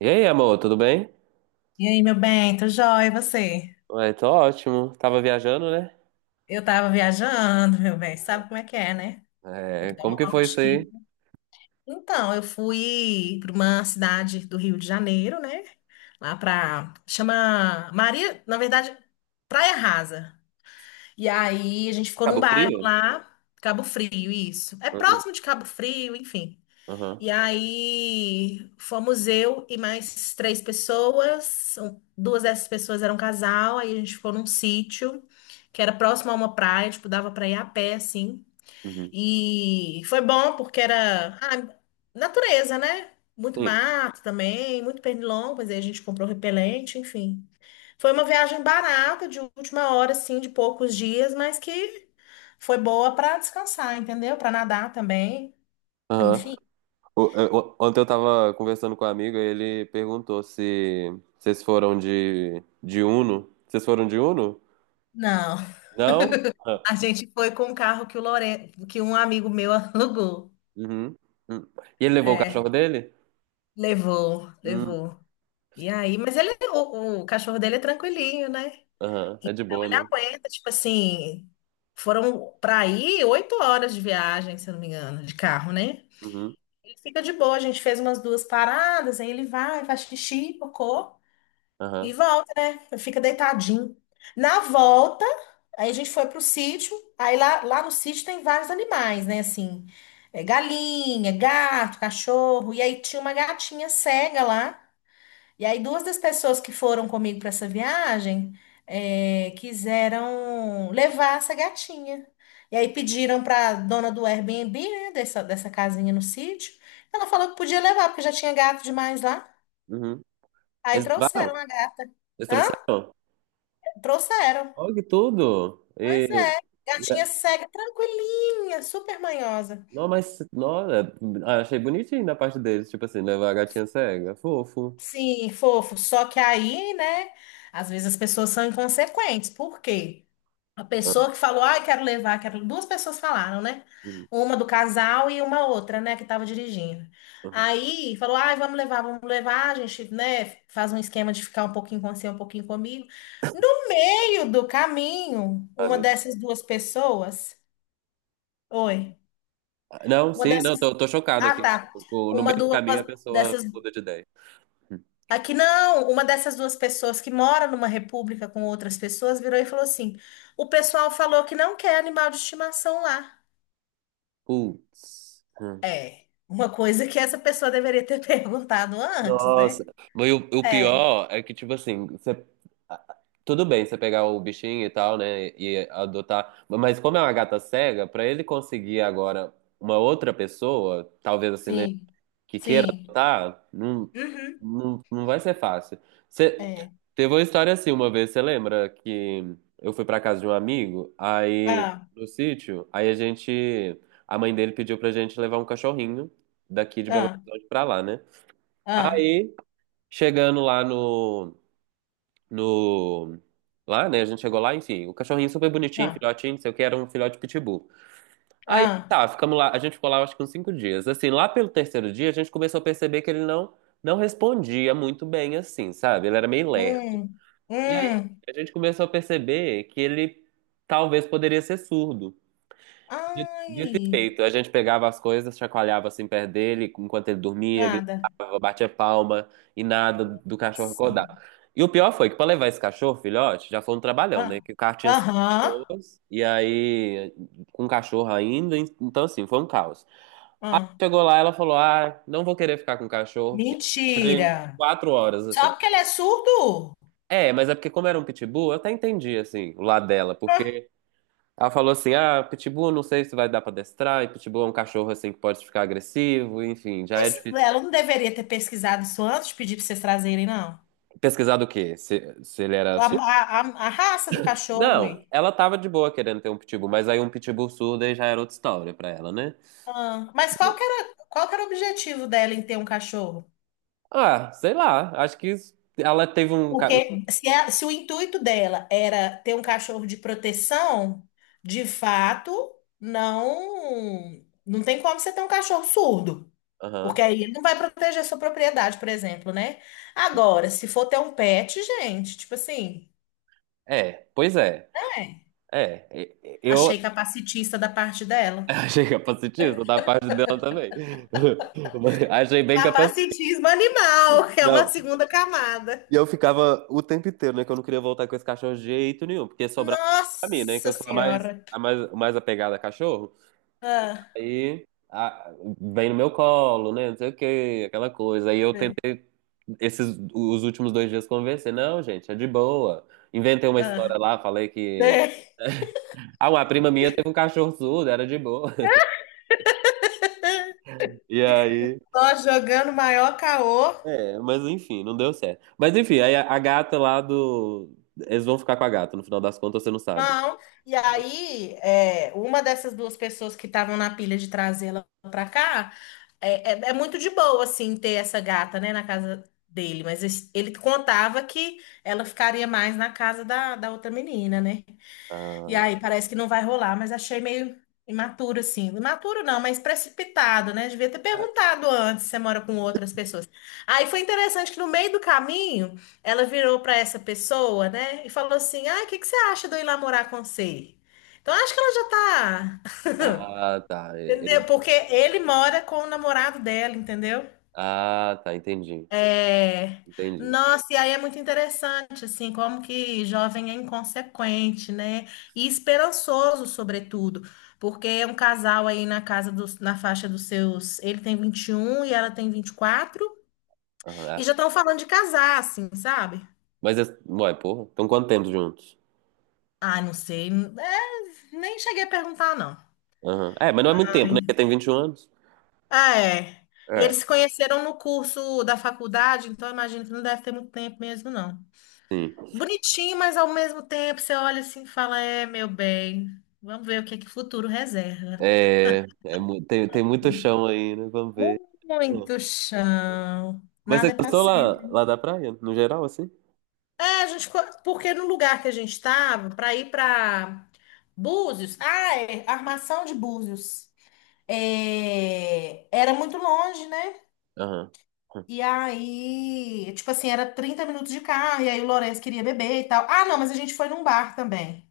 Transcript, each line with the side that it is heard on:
right: E aí, amor, tudo bem?
left: E aí, meu bem, tô jóia, e você?
right: Ué, tô ótimo. Tava viajando, né?
left: Eu tava viajando, meu bem, sabe como é que é, né? Tem
right: É,
left: que dar
right: como
left: uma
right: que foi isso
left: voltinha.
right: aí?
left: Então, eu fui para uma cidade do Rio de Janeiro, né? Chama Maria, na verdade, Praia Rasa. E aí, a gente ficou num
right: Cabo
left: bairro
right: Frio?
left: lá, Cabo Frio, isso. É
right: Uhum.
left: próximo de Cabo Frio, enfim.
right: Aham.
left: E aí fomos eu e mais três pessoas. Duas dessas pessoas eram casal. Aí a gente ficou num sítio que era próximo a uma praia, tipo, dava pra ir a pé, assim.
right: Uhum.
left: E foi bom porque era natureza, né? Muito
right: Sim.
left: mato também, muito pernilongo, mas aí a gente comprou repelente, enfim. Foi uma viagem barata, de última hora, assim, de poucos dias, mas que foi boa pra descansar, entendeu? Pra nadar também,
right: Aham.
left: enfim.
right: Ontem eu tava conversando com um amigo e ele perguntou se vocês foram de Uno. Vocês foram de Uno?
left: Não.
right: Não? Ah.
left: A gente foi com um carro que que um amigo meu alugou.
right: Uhum. Uhum. E ele levou o cachorro
left: É,
right: dele?
left: levou,
right: Hum.
left: levou. E aí, mas ele, o cachorro dele é tranquilinho, né?
right: Aham. É de
left: Então
right: boa,
left: ele
right: né?
left: aguenta, tipo assim, foram para aí 8 horas de viagem, se eu não me engano, de carro, né?
right: Uhum.
left: Ele fica de boa, a gente fez umas duas paradas, aí ele vai, faz xixi, cocô. E
right: Aham.
left: volta, né? Fica deitadinho. Na volta, aí a gente foi pro sítio. Aí lá no sítio tem vários animais, né? Assim, é, galinha, gato, cachorro. E aí tinha uma gatinha cega lá. E aí duas das pessoas que foram comigo para essa viagem quiseram levar essa gatinha. E aí pediram para dona do Airbnb, né? Dessa casinha no sítio. Ela falou que podia levar, porque já tinha gato demais lá.
right: Uhum.
left: Aí
right: Eles
left: trouxeram
right: levaram?
left: a gata.
right: Eles
left: Hã?
right: trouxeram?
left: Trouxeram.
right: Olha que tudo!
left: Pois é. Gatinha cega, tranquilinha, super manhosa.
right: Não, mas, nossa, ah, achei bonitinho da parte deles, tipo assim, levar a gatinha cega, fofo.
left: Sim, fofo. Só que aí, né? Às vezes as pessoas são inconsequentes. Por quê? A
right: Ah,
left: pessoa que falou, ai, quero levar, quero. Duas pessoas falaram, né?
right: hum,
left: Uma do casal e uma outra, né, que tava dirigindo.
right: uhum.
left: Aí falou, ai, vamos levar, vamos levar. A gente, né, faz um esquema de ficar um pouquinho com você, um pouquinho comigo. No meio do caminho,
right: Ah,
left: uma
right: meu Deus.
left: dessas duas pessoas. Oi.
right: Ah, não,
left: Uma
right: sim, não,
left: dessas.
right: tô chocado
left: Ah,
right: aqui.
left: tá.
right: No
left: Uma
right: meio do
left: duas
right: caminho a pessoa
left: dessas.
right: muda de ideia. Hum.
left: Aqui não, uma dessas duas pessoas que mora numa república com outras pessoas virou e falou assim: o pessoal falou que não quer animal de estimação lá.
right: Putz. Hum.
left: É, uma coisa que essa pessoa deveria ter perguntado antes,
right: Nossa.
left: né?
right: Mas o
left: É,
right: pior é que, tipo assim, ah, tudo bem você pegar o bichinho e tal, né, e adotar, mas como é uma gata cega, pra ele conseguir agora uma outra pessoa, talvez assim, né,
left: sim,
right: que queira
left: sim.
right: adotar,
left: Uhum,
right: não vai ser fácil. Você
left: é.
right: teve uma história assim uma vez, você lembra que eu fui pra casa de um amigo, aí
left: Ah,
right: no sítio, a mãe dele pediu pra gente levar um cachorrinho daqui de Belo
left: ah,
right: Horizonte pra lá, né?
left: ah,
right: Aí, chegando lá no, no, lá, né, a gente chegou lá, enfim, o cachorrinho super bonitinho,
left: ah,
right: filhotinho, não sei o que, era um filhote pitbull. Aí
left: ah.
right: tá, ficamos lá. A gente ficou lá acho que uns 5 dias. Assim, lá pelo terceiro dia, a gente começou a perceber que ele não respondia muito bem, assim, sabe? Ele era meio lerdo.
left: Hum,
right: E aí
left: hum.
right: a gente começou a perceber que ele talvez poderia ser surdo. Dito
left: Ai,
right: dito e feito, a gente pegava as coisas, chacoalhava assim perto dele, enquanto ele dormia,
left: nada.
right: gritava, batia palma e nada do cachorro
left: Nossa.
right: acordar. E o pior foi que para levar esse cachorro, filhote, já foi um trabalhão, né?
left: Ah,
right: Que o carro tinha cinco
left: aham.
right: pessoas, e aí com o cachorro ainda, então assim, foi um caos.
left: Ah.
right: Chegou lá, ela falou: Ah, não vou querer ficar com o cachorro. E
left: Mentira.
right: 4 horas,
left: Só
right: assim.
left: porque ele é surdo?
right: É, mas é porque, como era um pitbull, eu até entendi, assim, o lado dela,
left: Ah,
right: porque ela falou assim: ah, pitbull não sei se vai dar pra adestrar, e pitbull é um cachorro assim que pode ficar agressivo, enfim, já é
left: Mas
right: difícil.
left: ela não deveria ter pesquisado isso antes, de pedir para vocês trazerem, não.
right: Pesquisar do quê? Se ele era
left: A,
right: surdo?
left: a- a- a raça do cachorro.
right: Não, ela tava de boa querendo ter um pitbull, mas aí um pitbull surdo aí já era outra história pra ela, né?
left: Ah, mas qual que era o objetivo dela em ter um cachorro?
right: Ah, sei lá, acho que ela teve um.
left: Porque se o intuito dela era ter um cachorro de proteção, de fato, não, não tem como você ter um cachorro surdo.
right: Aham.
left: Porque aí ele não vai proteger sua propriedade, por exemplo, né? Agora, se for ter um pet, gente, tipo assim,
right: É, pois é.
left: é,
right: É, eu
left: achei capacitista da parte dela.
right: achei capacitista da parte dela também. Mas achei bem capacitista.
left: Capacitismo animal, que é uma segunda camada.
right: E eu ficava o tempo inteiro, né? Que eu não queria voltar com esse cachorro de jeito nenhum, porque sobrava pra mim, né? Que
left: Nossa
right: eu sou a mais,
left: Senhora.
right: a mais, mais apegada a cachorro.
left: Ah,
right: Aí vem no meu colo, né? Não sei o quê, aquela coisa. Aí eu
left: sei,
right: tentei, os últimos 2 dias convencer. Não, gente, é de boa. Inventei uma
left: ah,
right: história lá, falei que.
left: sei.
right: Ah, uma prima minha teve um cachorro surdo, era de boa. E aí.
left: Só jogando maior caô.
right: É, mas enfim, não deu certo. Mas enfim, aí a gata lá do. Eles vão ficar com a gata, no final das contas você não sabe.
left: Não. E aí, uma dessas duas pessoas que estavam na pilha de trazê-la pra cá, é muito de boa, assim, ter essa gata, né, na casa dele. Mas ele contava que ela ficaria mais na casa da outra menina, né? E aí parece que não vai rolar, mas achei meio imaturo, assim. Imaturo não, mas precipitado, né? Devia ter
right: Ah.
left: perguntado antes se você mora com outras pessoas. Aí foi interessante que no meio do caminho, ela virou para essa pessoa, né? E falou assim: Ah, o que que você acha de eu ir lá morar com você? Então acho que ela já tá.
right: Ah, tá.
left: Entendeu? Porque ele mora com o namorado dela, entendeu?
right: Ah, tá. Entendi.
left: É,
right: Entendi.
left: nossa, e aí é muito interessante, assim, como que jovem é inconsequente, né? E esperançoso, sobretudo, porque é um casal aí na faixa dos seus, ele tem 21 e ela tem 24
right: Aham,
left: e
right: é.
left: já estão falando de casar, assim, sabe?
right: Mas, ué, porra. Então, quanto tempo juntos?
left: Ah, não sei, nem cheguei a perguntar, não.
right: Aham. É, mas não é muito tempo, né? Porque tem 21 anos.
left: Ah, é. E
right: É.
left: eles se conheceram no curso da faculdade, então eu imagino que não deve ter muito tempo mesmo, não.
right: Sim.
left: Bonitinho, mas ao mesmo tempo você olha assim e fala: É, meu bem, vamos ver o que é que o futuro reserva.
right: É, tem muito chão aí, né? Vamos ver.
left: Muito
right: É.
left: chão.
right: Mas você
left: Nada é para
right: gostou lá,
left: sempre.
right: lá da praia, no geral, assim?
left: É, porque no lugar que a gente estava, para ir para Búzios, Armação de Búzios, era muito longe, né?
right: Aham. Hum.
left: E aí, tipo assim, era 30 minutos de carro, e aí o Lourenço queria beber e tal. Ah, não, mas a gente foi num bar também.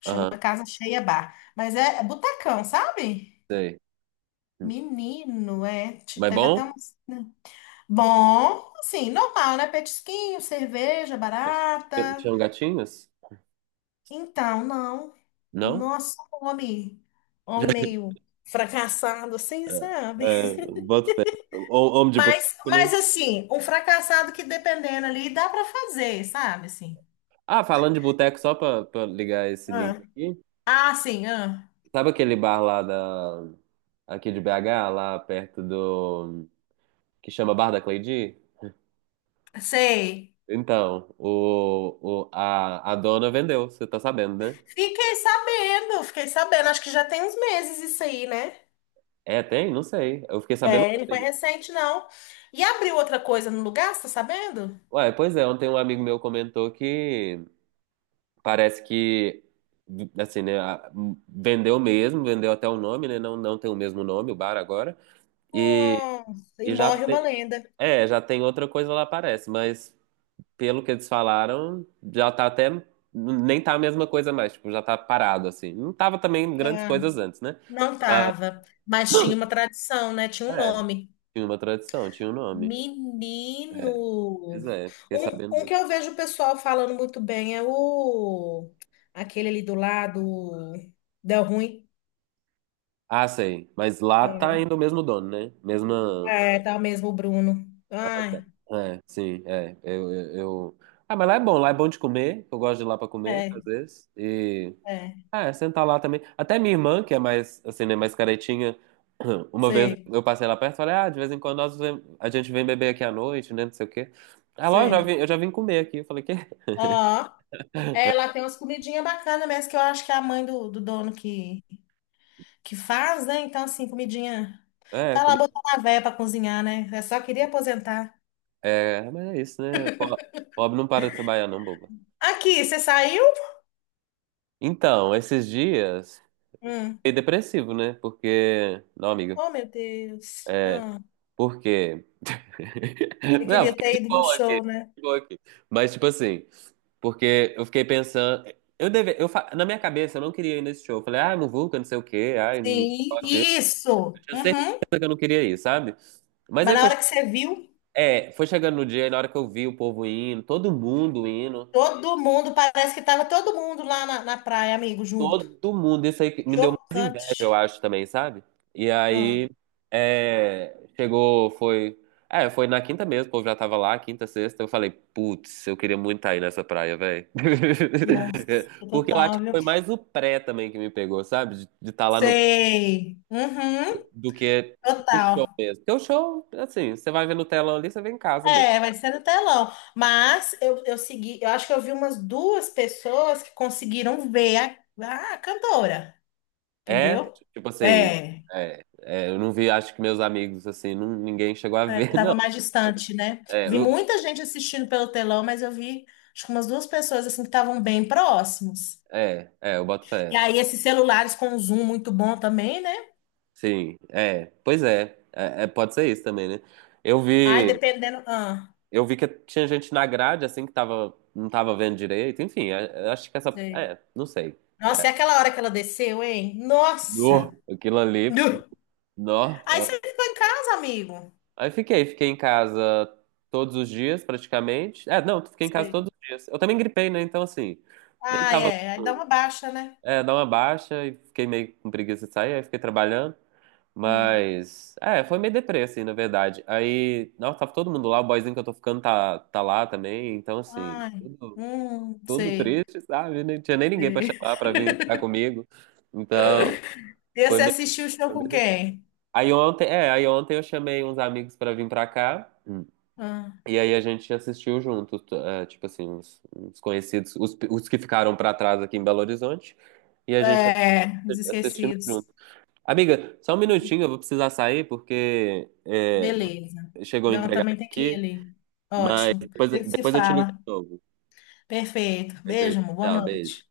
left: Chama
right: Aham.
left: Casa Cheia Bar. Mas é sabe?
right: Sei. Hum.
left: Menino, é.
right: Mas
left: Teve
right: bom?
left: até um. Bom, assim, normal, né? Petisquinho, cerveja
right: Mas
left: barata.
right: tinham gatinhas?
left: Então, não.
right: Não?
left: Nossa, um homem. Homem meio fracassado, assim, sabe?
right: É, é, boto fé. Homem de
left: Mas,
right: boteco, né?
left: mas assim, um fracassado que dependendo ali, dá pra fazer, sabe? Assim.
right: Ah, falando de boteco, só pra ligar esse link
left: Ah,
right: aqui.
left: ah, sim, ah.
right: Sabe aquele bar aqui de BH, lá perto do, que chama Bar da Cleidi?
left: Sei.
right: Então, a dona vendeu, você tá sabendo, né?
left: Fiquei sabendo, fiquei sabendo. Acho que já tem uns meses isso aí, né?
right: É, tem? Não sei. Eu fiquei sabendo
left: É, ele foi
right: ontem.
left: recente, não. E abriu outra coisa no lugar, você tá sabendo?
right: Ué, pois é, ontem um amigo meu comentou que parece que, assim, né, vendeu mesmo, vendeu até o nome, né? Não, não tem o mesmo nome, o bar agora. E,
left: Nossa, e
right: e já
left: morre uma
right: tem,
left: lenda.
right: é, já tem outra coisa lá, parece, mas pelo que eles falaram, já tá até. Nem tá a mesma coisa mais, tipo, já tá parado, assim. Não tava também grandes
left: Ah,
right: coisas antes, né?
left: não tava, mas tinha uma tradição, né? Tinha um
right: É,
left: nome.
right: tinha uma tradição, tinha um nome. É,
left: Menino.
right: pois é, fiquei
left: Um,
right: sabendo
left: um que
right: disso.
left: eu vejo o pessoal falando muito bem é o aquele ali do lado, deu ruim.
right: Ah, sei. Mas lá tá
left: Uhum.
right: ainda o mesmo dono, né? Mesma.
left: É, tá mesmo o Bruno.
right: Ah, tá.
left: Ai,
right: É, sim, é. Ah, mas lá é bom de comer. Eu gosto de ir lá pra comer, às
left: é,
right: vezes. E.
left: é,
right: É, sentar lá também. Até minha irmã, que é mais, assim, né, mais caretinha, uma vez
left: sei,
right: eu passei lá perto e falei, ah, de vez em quando a gente vem beber aqui à noite, né, não sei o quê. Ela, ó, eu já vim,
left: sei.
right: eu já vim comer aqui. Eu falei, quê?
left: É, lá tem umas comidinhas bacanas mesmo, que eu acho que é a mãe do dono que faz, né? Então, assim, comidinha.
right: É,
left: Tá lá botando a véia pra cozinhar, né? Eu só queria aposentar.
right: é, mas é isso, né? Pobre não para de trabalhar, não, boba.
left: Aqui, você saiu?
right: Então, esses dias,
left: Hum.
right: fiquei depressivo, né? Porque, não, amiga,
left: Oh, meu Deus. Hum.
right: porque
left: Você
right: Não,
left: queria
right: fiquei
left: ter
right: de
left: ido no
right: boa aqui,
left: show, né?
right: de boa aqui. Mas, tipo assim, porque eu fiquei pensando. Eu deve, eu, fa- na minha cabeça, eu não queria ir nesse show. Eu falei, ah, não vou, que eu não sei o quê, ai, não
left: Sim,
right: gosto disso.
left: isso.
right: Eu tinha
left: Uhum.
right: certeza que eu não queria ir, sabe? Mas
left: Mas
right: aí
left: na
right: foi,
left: hora que você viu,
right: é, foi chegando no dia, e na hora que eu vi o povo indo,
left: todo mundo, parece que tava todo mundo lá na praia, amigo, junto.
right: todo mundo, isso aí que me deu eu
left: Chocante.
right: acho também, sabe? E aí
left: Hum.
right: chegou, foi. É, foi na quinta mesmo, o povo já tava lá, quinta, sexta. Eu falei, putz, eu queria muito estar aí nessa praia, velho.
left: Nossa,
right: Porque eu acho
left: total,
right: que
left: viu?
right: foi mais o pré também que me pegou, sabe? De estar lá no.
left: Sei. Uhum.
right: Do que o show
left: Total.
right: mesmo. Porque o show, assim, você vai ver no telão ali, você vê em casa mesmo.
left: É, vai ser no telão. Mas eu segui, eu acho que eu vi umas duas pessoas que conseguiram ver a cantora,
right: É,
left: entendeu?
right: tipo assim.
left: É,
right: É, é, eu não vi, acho que meus amigos, assim, não, ninguém chegou a ver, não.
left: tava mais distante, né?
right: É,
left: Vi muita gente assistindo pelo telão, mas eu vi acho que umas duas pessoas assim que estavam bem próximos.
right: é, é, eu boto
left: E
right: fé.
left: aí esses celulares com um zoom muito bom também, né?
right: Sim, é, pois é, é, é, pode ser isso também, né? Eu
left: Ai,
right: vi,
left: dependendo. Ah,
right: eu vi que tinha gente na grade assim que tava, não tava vendo direito, enfim, é, é, acho que essa,
left: sei.
right: é, não sei.
left: Nossa, e aquela hora que ela desceu, hein?
right: No,
left: Nossa!
right: aquilo ali,
left: Nu.
right: nó.
left: Aí
right: Ó.
left: você ficou em casa, amigo.
right: Aí fiquei em casa todos os dias praticamente. É, não, fiquei em casa
left: Sei.
right: todos os dias. Eu também gripei, né? Então assim, nem
left: Ai,
right: tava,
left: é, aí dá uma baixa, né?
right: dar uma baixa e fiquei meio com preguiça de sair, aí fiquei trabalhando.
left: Hum.
right: Mas, foi meio deprê, assim, na verdade. Aí, nossa, tava todo mundo lá, o boyzinho que eu tô ficando tá lá também, então, assim,
left: Ai,
right: tudo, tudo
left: sei,
right: triste, sabe? Não tinha nem ninguém pra
left: sei.
right: chamar pra vir ficar comigo. Então,
left: E
right: foi
left: você
right: meio,
left: assistiu o show
right: foi
left: com
right: meio deprê.
left: quem?
right: Aí ontem eu chamei uns amigos pra vir pra cá,
left: Ah,
right: e aí a gente assistiu junto, tipo assim, uns conhecidos, os que ficaram pra trás aqui em Belo Horizonte, e a gente
left: é, os
right: assistindo
left: esquecidos.
right: junto. Amiga, só um minutinho, eu vou precisar sair, porque,
left: Beleza.
right: chegou a
left: Não,
right: entregar
left: também tem que ir
right: aqui,
left: ali.
right: mas
left: Ótimo.
right: depois,
left: A gente se
right: depois eu te ligo
left: fala.
right: de novo.
left: Perfeito.
right: Perfeito.
left: Beijo, amor. Boa
right: Tchau, beijo.
left: noite.